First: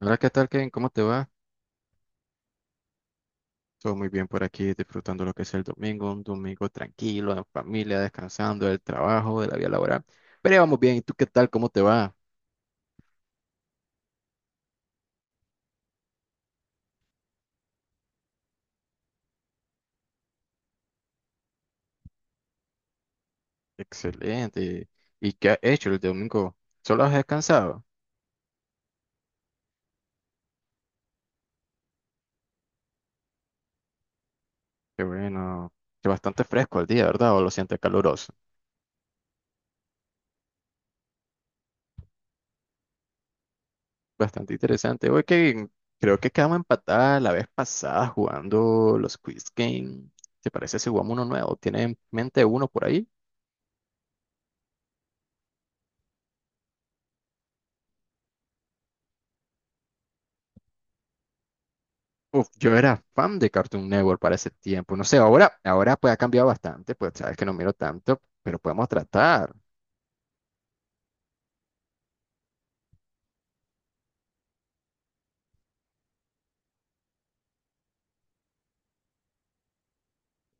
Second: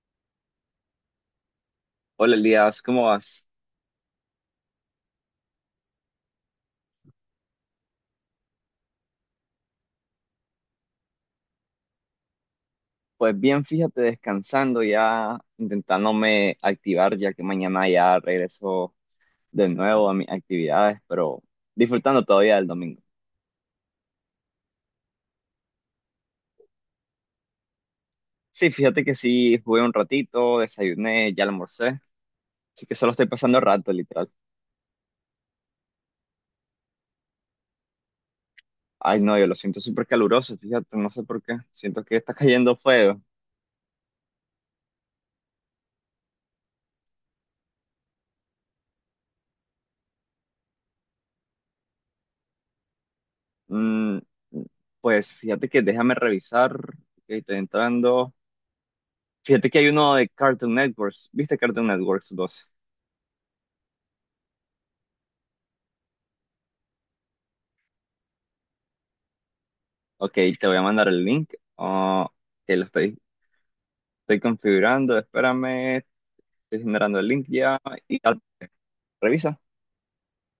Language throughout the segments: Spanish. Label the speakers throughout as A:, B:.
A: Hola, ¿qué tal, Ken? ¿Cómo te va?
B: Hola Elías, ¿cómo vas?
A: Todo muy bien por aquí, disfrutando lo que es el domingo, un domingo tranquilo, en familia, descansando del trabajo, de la vida laboral. Pero ya vamos bien, ¿y tú qué tal? ¿Cómo te va?
B: Pues bien, fíjate, descansando ya, intentándome activar ya que mañana ya regreso de nuevo a mis actividades, pero disfrutando todavía del domingo.
A: Excelente. ¿Y qué has hecho el domingo? ¿Solo has descansado?
B: Sí, fíjate que sí, jugué un ratito, desayuné, ya almorcé, así que solo estoy pasando el rato, literal.
A: Qué bueno, que bastante fresco el día, ¿verdad? ¿O lo sientes caluroso?
B: Ay, no, yo lo siento súper caluroso, fíjate, no sé por qué, siento que está cayendo fuego.
A: Bastante interesante. Oye, Kevin, creo que quedamos empatadas la vez pasada jugando los Quiz Game. ¿Te parece si jugamos uno nuevo? ¿Tienes en mente uno por ahí?
B: Mm, pues fíjate que déjame revisar, que estoy entrando. Fíjate que hay uno de Cartoon Networks, ¿viste Cartoon Networks
A: Uf,
B: dos?
A: yo era fan de Cartoon Network para ese tiempo. No sé, ahora pues ha cambiado bastante, pues sabes que no miro tanto, pero podemos tratar.
B: Ok, te voy a mandar el link. Ah, que lo estoy configurando. Espérame, estoy generando el link ya. Y ya, revisa.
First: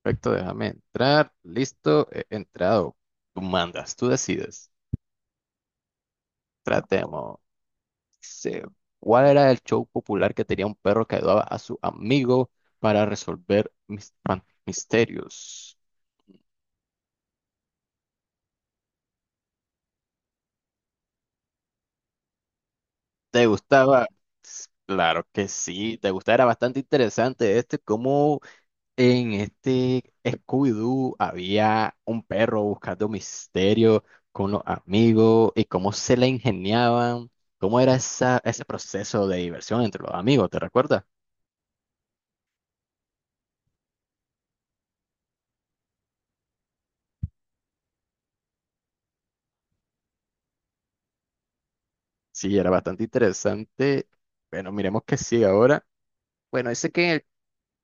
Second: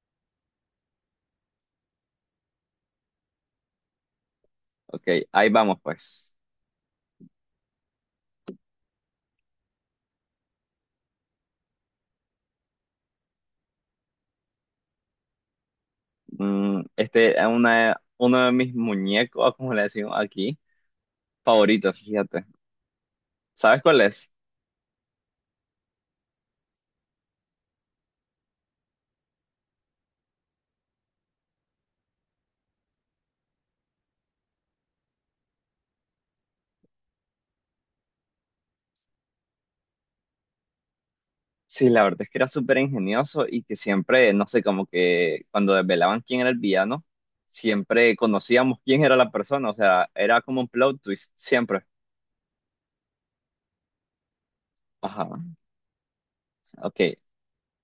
A: Perfecto, déjame entrar. Listo, he entrado. Tú mandas, tú decides.
B: Ok, ahí vamos pues.
A: Tratemos. Dice, ¿cuál era el show popular que tenía un perro que ayudaba a su amigo para resolver misterios?
B: Este es uno de mis muñecos, como le decimos aquí, favoritos, fíjate.
A: ¿Te
B: ¿Sabes cuál
A: gustaba?
B: es?
A: Claro que sí, te gustaba, era bastante interesante este, cómo en este Scooby-Doo había un perro buscando misterio con los amigos y cómo se le ingeniaban, cómo era esa, ese proceso de diversión entre los amigos, ¿te recuerdas?
B: Sí, la verdad es que era súper ingenioso y que siempre, no sé, como que cuando desvelaban quién era el villano, siempre conocíamos quién era la persona. O sea, era como un plot twist, siempre.
A: Sí, era bastante interesante. Bueno, miremos qué
B: Ajá,
A: sigue ahora. Bueno, dice
B: ok.
A: que en el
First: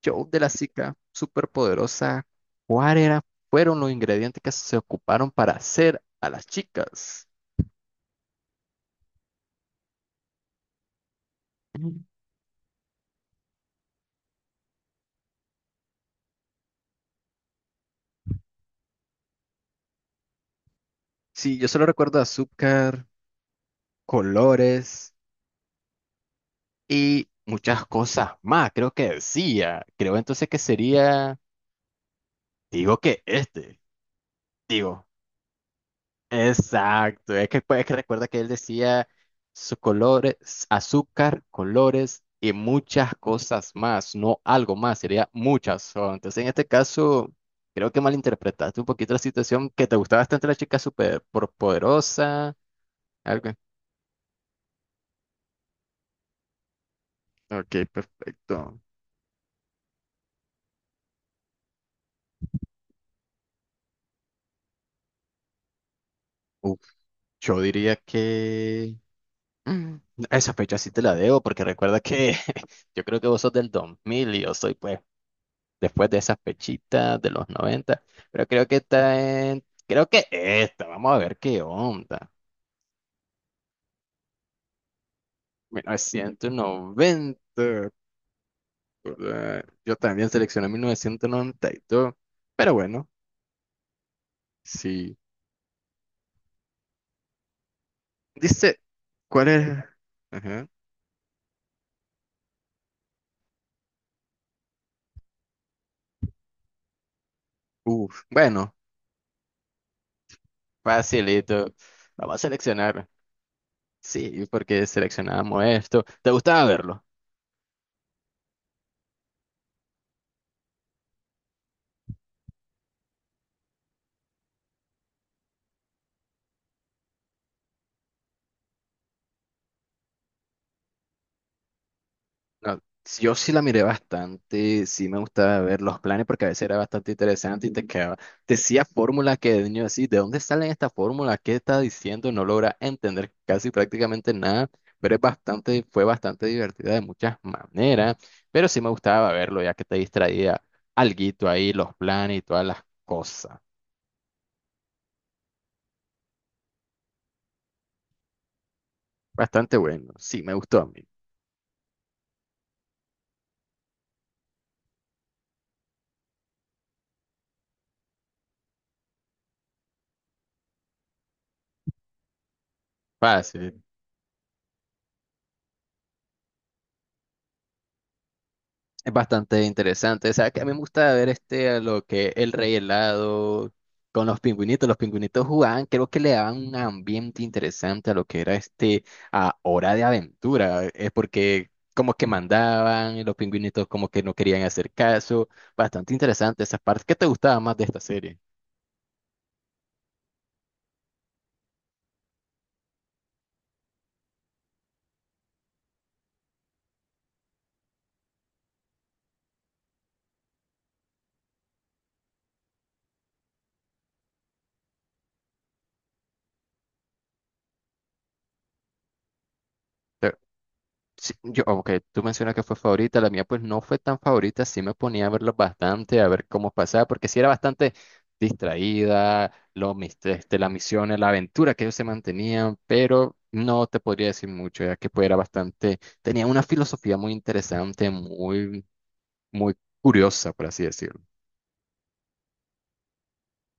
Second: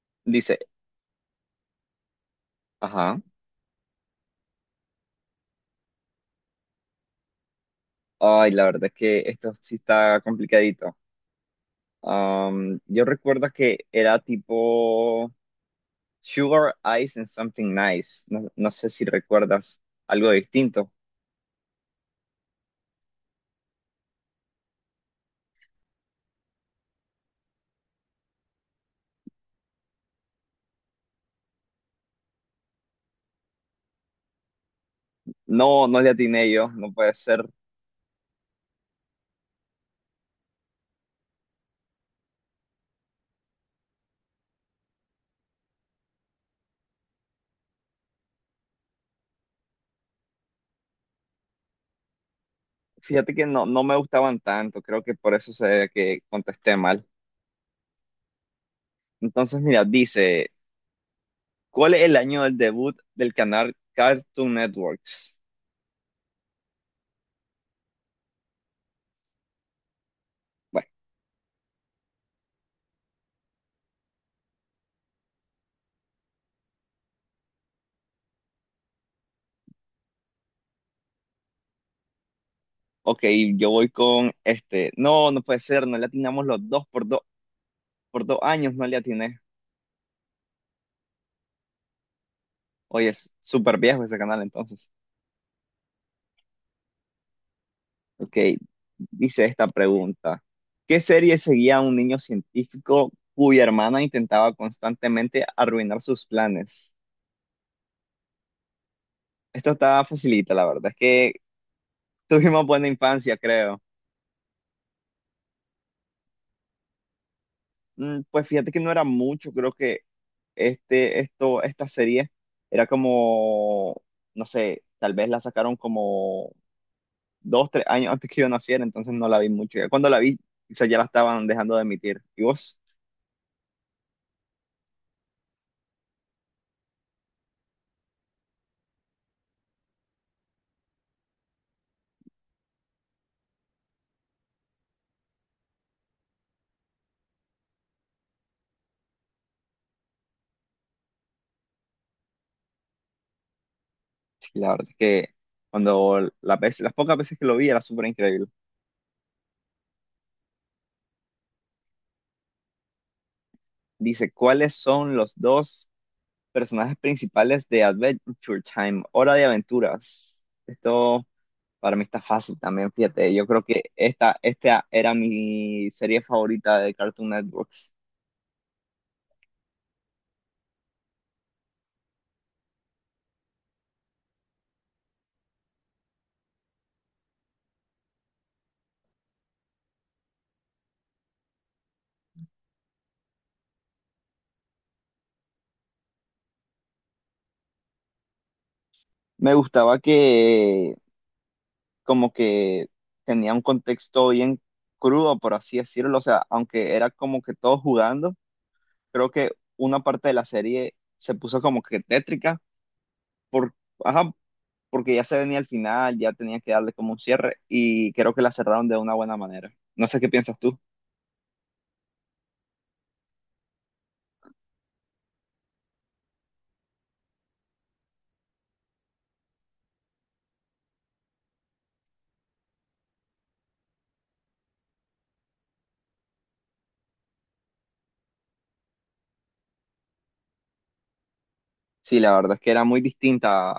A: show de la
B: Dice,
A: chica superpoderosa, ¿cuáles
B: ajá.
A: fueron los ingredientes que se ocuparon para hacer a las chicas?
B: Ay, la verdad es que esto sí está complicadito.
A: Mm.
B: Yo recuerdo que era tipo Sugar Ice and Something Nice. No, no sé si recuerdas algo distinto.
A: Sí, yo solo recuerdo azúcar, colores y muchas cosas más, creo que decía. Creo entonces que sería, digo que este, digo,
B: No, no le atiné yo, no puede
A: exacto.
B: ser.
A: Es que, pues, es que recuerda que él decía sus colores, azúcar, colores y muchas cosas más, no algo más, sería muchas. Son. Entonces, en este caso, creo que malinterpretaste un poquito la situación, que te gustaba bastante la chica súper poderosa,
B: Fíjate que
A: algo.
B: no, no me gustaban tanto, creo que por eso se ve que contesté mal.
A: Ok, perfecto.
B: Entonces, mira, dice, ¿cuál es el año del debut del canal Cartoon Networks?
A: Uf, yo diría que... Mm, Esa fecha
B: Bueno,
A: sí te la debo porque recuerda que yo creo que vos sos del 2000 y yo soy pues después de esas fechitas de los 90, pero creo que está en, creo que esta, vamos a ver qué onda.
B: ok, yo voy con este. No, no puede ser, no le atinamos los dos,
A: 1990,
B: por dos años, no le
A: por
B: atiné.
A: ahí. Yo también seleccioné 1992, pero bueno,
B: Oye, es súper viejo ese canal entonces.
A: sí.
B: Ok,
A: Dice,
B: dice
A: ¿cuál
B: esta
A: es?
B: pregunta.
A: Ajá.
B: ¿Qué serie seguía a un niño científico cuya hermana intentaba constantemente arruinar sus planes?
A: Uf, bueno,
B: Esto está facilita, la verdad. Es que
A: facilito. Vamos a
B: tuvimos buena
A: seleccionar.
B: infancia, creo.
A: Sí, porque seleccionamos esto. ¿Te gustaba verlo?
B: Pues fíjate que no era mucho, creo que esta serie era como, no sé, tal vez la sacaron como dos, tres años antes que yo naciera, entonces no la vi mucho. Ya cuando la vi, o sea, ya la estaban dejando de emitir. ¿Y vos?
A: No, sí, yo sí la miré bastante, sí me gustaba ver los planes porque a veces era bastante interesante y te quedaba, te decía fórmulas que de niño así, ¿de dónde salen estas fórmulas? ¿Qué está diciendo? No logra entender casi prácticamente nada, pero es bastante, fue bastante divertida de muchas maneras, pero sí me gustaba verlo ya que te distraía alguito ahí, los planes y todas las cosas.
B: Y la verdad es que cuando las pocas veces que lo vi era súper increíble.
A: Bastante bueno, sí me gustó a mí.
B: Dice, ¿cuáles son los dos personajes principales de Adventure Time? Hora de aventuras. Esto para mí está fácil también, fíjate. Yo creo
A: Fácil.
B: que esta era mi serie favorita de Cartoon Networks.
A: Es bastante interesante. O sea, que a mí me gusta ver este, a lo que el rey helado con los pingüinitos. Los pingüinitos jugaban, creo que le daban un ambiente interesante a lo que era este, a Hora de Aventura. Es porque como que mandaban y los pingüinitos como que no querían hacer caso. Bastante interesante esas partes. ¿Qué te gustaba más de esta serie?
B: Me gustaba que como que tenía un contexto bien crudo, por así decirlo. O sea, aunque era como que todos jugando, creo que una parte de la serie se puso como que tétrica por, ajá, porque ya se venía al final, ya tenía que darle como un cierre y creo que la cerraron de una buena manera. No sé qué piensas tú.
A: Sí, yo, ok, tú mencionas que fue favorita, la mía pues no fue tan favorita, sí me ponía a verlo bastante, a ver cómo pasaba, porque sí era bastante distraída, lo, este, las misiones, la aventura que ellos se mantenían, pero no te podría decir mucho, ya que pues era bastante, tenía una filosofía muy interesante, muy, muy curiosa, por así decirlo.
B: Sí, la verdad es que era muy distinta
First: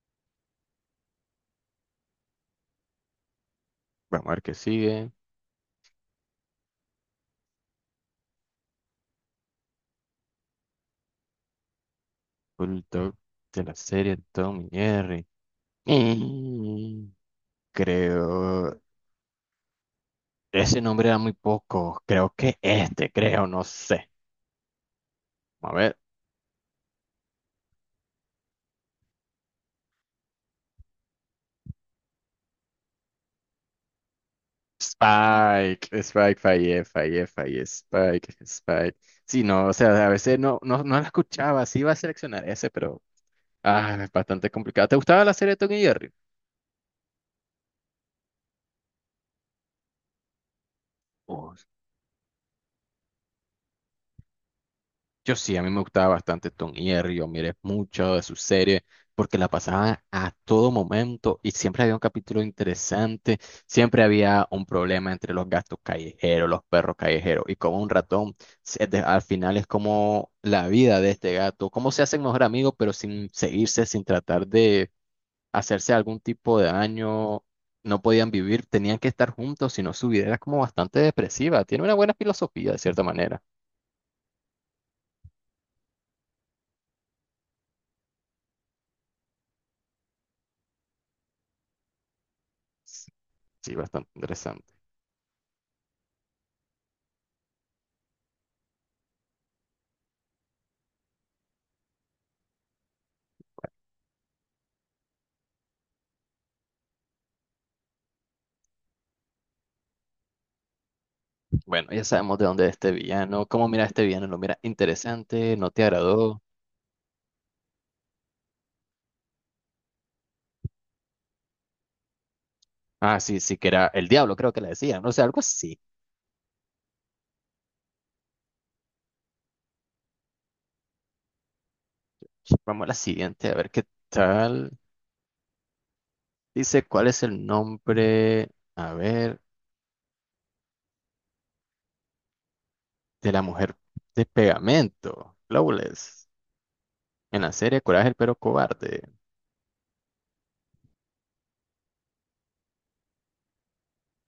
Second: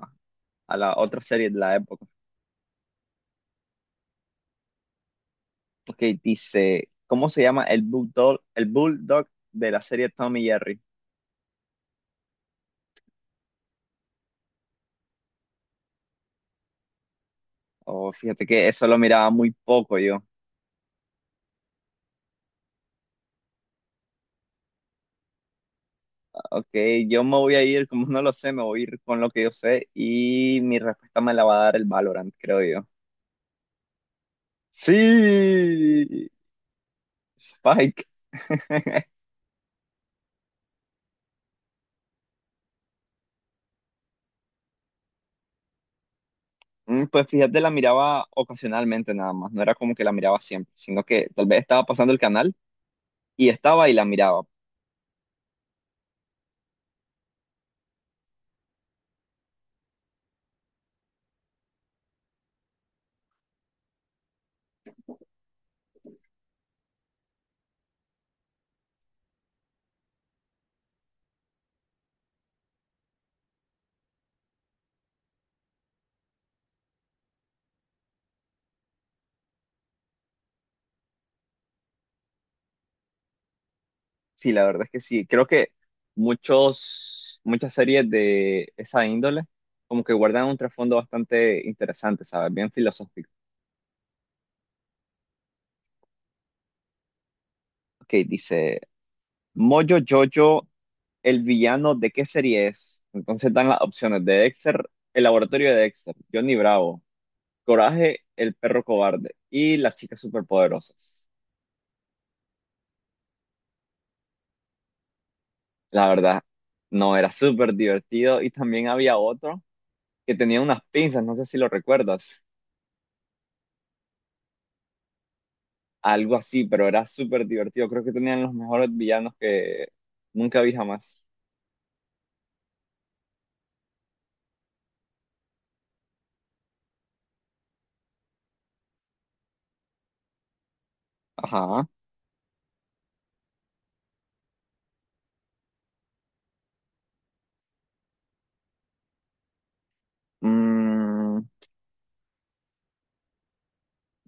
B: a la otra serie de la época.
A: Vamos a ver qué sigue.
B: Porque dice, ¿cómo se llama el bulldog de la serie Tom y Jerry?
A: Bulldog de la serie Tom y Jerry. Mm,
B: Oh, fíjate que
A: Creo.
B: eso lo miraba muy poco yo.
A: Ese nombre era muy poco. Creo que este, creo, no sé. A ver.
B: Ok, yo me voy a ir, como no lo sé, me voy a ir con lo que yo sé y mi respuesta me la va a dar el Valorant, creo yo.
A: Spike,
B: Sí,
A: Spike, fallé, fallé, fallé,
B: Spike.
A: Spike, Spike. Sí, no, o sea, a veces no, no, no la escuchaba, sí iba a seleccionar ese, pero ah, es bastante complicado. ¿Te gustaba la serie de Tom y Jerry?
B: Pues fíjate, la miraba ocasionalmente nada más, no era como que la miraba siempre, sino que tal
A: Oh,
B: vez estaba pasando el canal y estaba y la miraba.
A: yo sí, a mí me gustaba bastante Tom y Jerry, yo miré mucho de su serie porque la pasaban a todo momento y siempre había un capítulo interesante, siempre había un problema entre los gatos callejeros, los perros callejeros y como un ratón, al final es como la vida de este gato, cómo se hacen mejor amigos pero sin seguirse, sin tratar de hacerse algún tipo de daño, no podían vivir, tenían que estar juntos, si no su vida era como bastante depresiva, tiene una buena filosofía de cierta manera.
B: Sí, la verdad es que sí, creo que muchas series de esa índole como que guardan un trasfondo bastante interesante, ¿sabes? Bien filosófico.
A: Sí, bastante interesante.
B: Ok, dice, Moyo Jojo, el villano, ¿de qué serie es? Entonces dan las opciones de Dexter, el laboratorio de Dexter, Johnny Bravo, Coraje, el perro cobarde y las chicas superpoderosas.
A: Bueno, ya sabemos de dónde es este villano. ¿Cómo mira este villano? ¿Lo mira interesante? ¿No te
B: La
A: agradó?
B: verdad, no, era súper divertido y también había otro que tenía unas pinzas, no sé si lo recuerdas,
A: Ah, sí, sí, que era el diablo, creo que le decían. No sé, algo así.
B: algo así, pero era súper divertido. Creo que tenían los mejores villanos que nunca vi jamás.
A: Vamos a la siguiente, a ver qué tal. Dice, ¿cuál es el nombre, a ver,
B: Ajá.
A: de la mujer de pegamento? Flawless. En la serie Coraje el Perro Cobarde.
B: Mm,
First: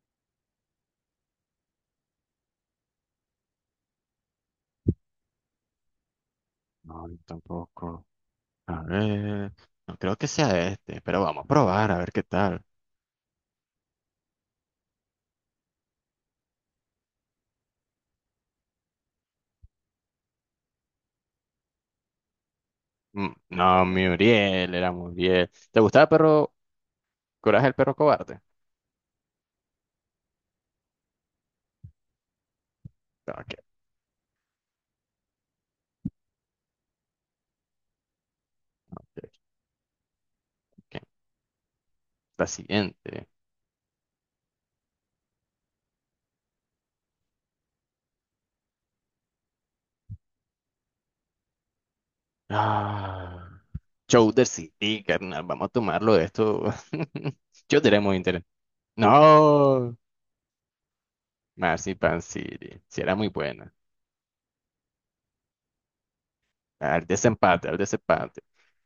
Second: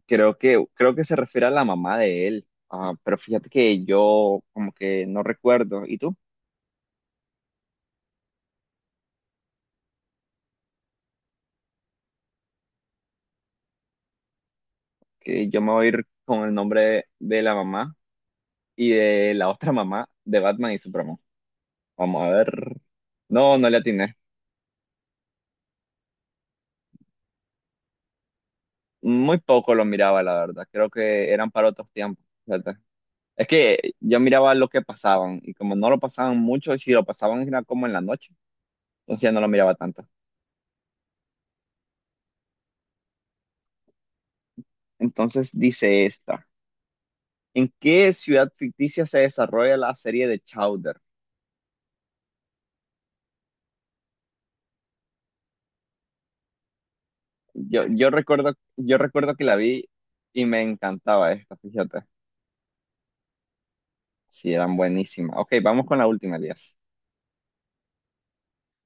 B: creo que se refiere a la mamá de él. Ah, pero fíjate que yo como que no recuerdo. ¿Y tú?
A: No, yo tampoco. A ver, no creo que sea este, pero vamos a probar, a ver qué tal.
B: Que yo me voy a ir con el nombre de la mamá y de la otra mamá de Batman y Superman. Vamos a ver. No, no le
A: No,
B: atiné.
A: Muriel, era Muriel. ¿Te gustaba el perro Coraje el Perro Cobarde?
B: Muy poco lo miraba, la verdad. Creo que eran para otros tiempos, fíjate. Es
A: Ok.
B: que yo miraba lo que pasaban y como no lo pasaban mucho, y si lo pasaban era como en la noche, entonces
A: Ok,
B: ya no lo miraba tanto.
A: ok. La siguiente.
B: Entonces dice esta, ¿en qué ciudad ficticia se desarrolla la serie de Chowder?
A: Ah, Chowder City, carnal. Vamos a tomarlo de esto. Yo
B: Yo,
A: diré
B: yo
A: muy interesante.
B: recuerdo, yo recuerdo que la vi
A: No.
B: y me encantaba esta, fíjate.
A: Marzipan City. Si era muy buena.
B: Sí, eran buenísimas. Ok, vamos con la última, Elías.
A: Al desempate, al desempate.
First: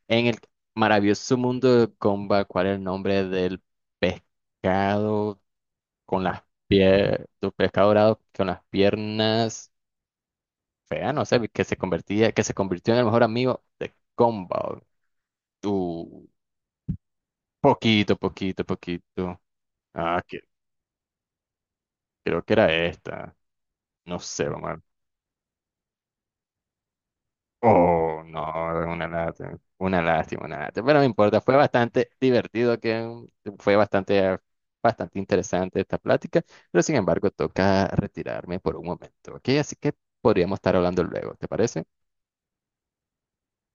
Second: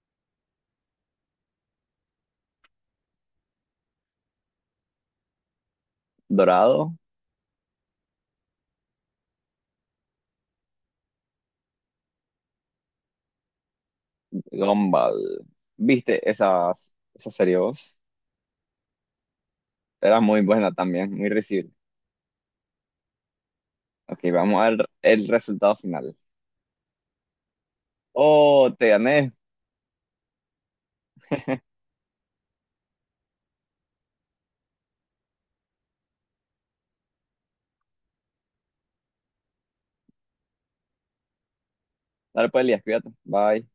A: En el maravilloso mundo de Comba, ¿cuál es el nombre del pescado con las
B: Dorado,
A: piernas, pescado dorado con las piernas feas? No sé, que se convertía, que se convirtió en el mejor amigo de Comba.
B: Gumball. ¿Viste esa serie vos?
A: Poquito, poquito, poquito. Ah,
B: Era
A: que,
B: muy buena también.
A: creo que era esta. No
B: Ok,
A: sé,
B: vamos a
A: vamos a ver.
B: ver el resultado final.
A: Oh, no,
B: Oh, te
A: una
B: gané.
A: lástima. Una lástima, una lástima. Pero no importa, fue bastante divertido, que fue bastante, bastante interesante esta plática. Pero sin embargo, toca retirarme por un momento, ¿ok? Así que podríamos estar hablando luego, ¿te parece?
B: Dale pues, Elías, cuídate. Bye.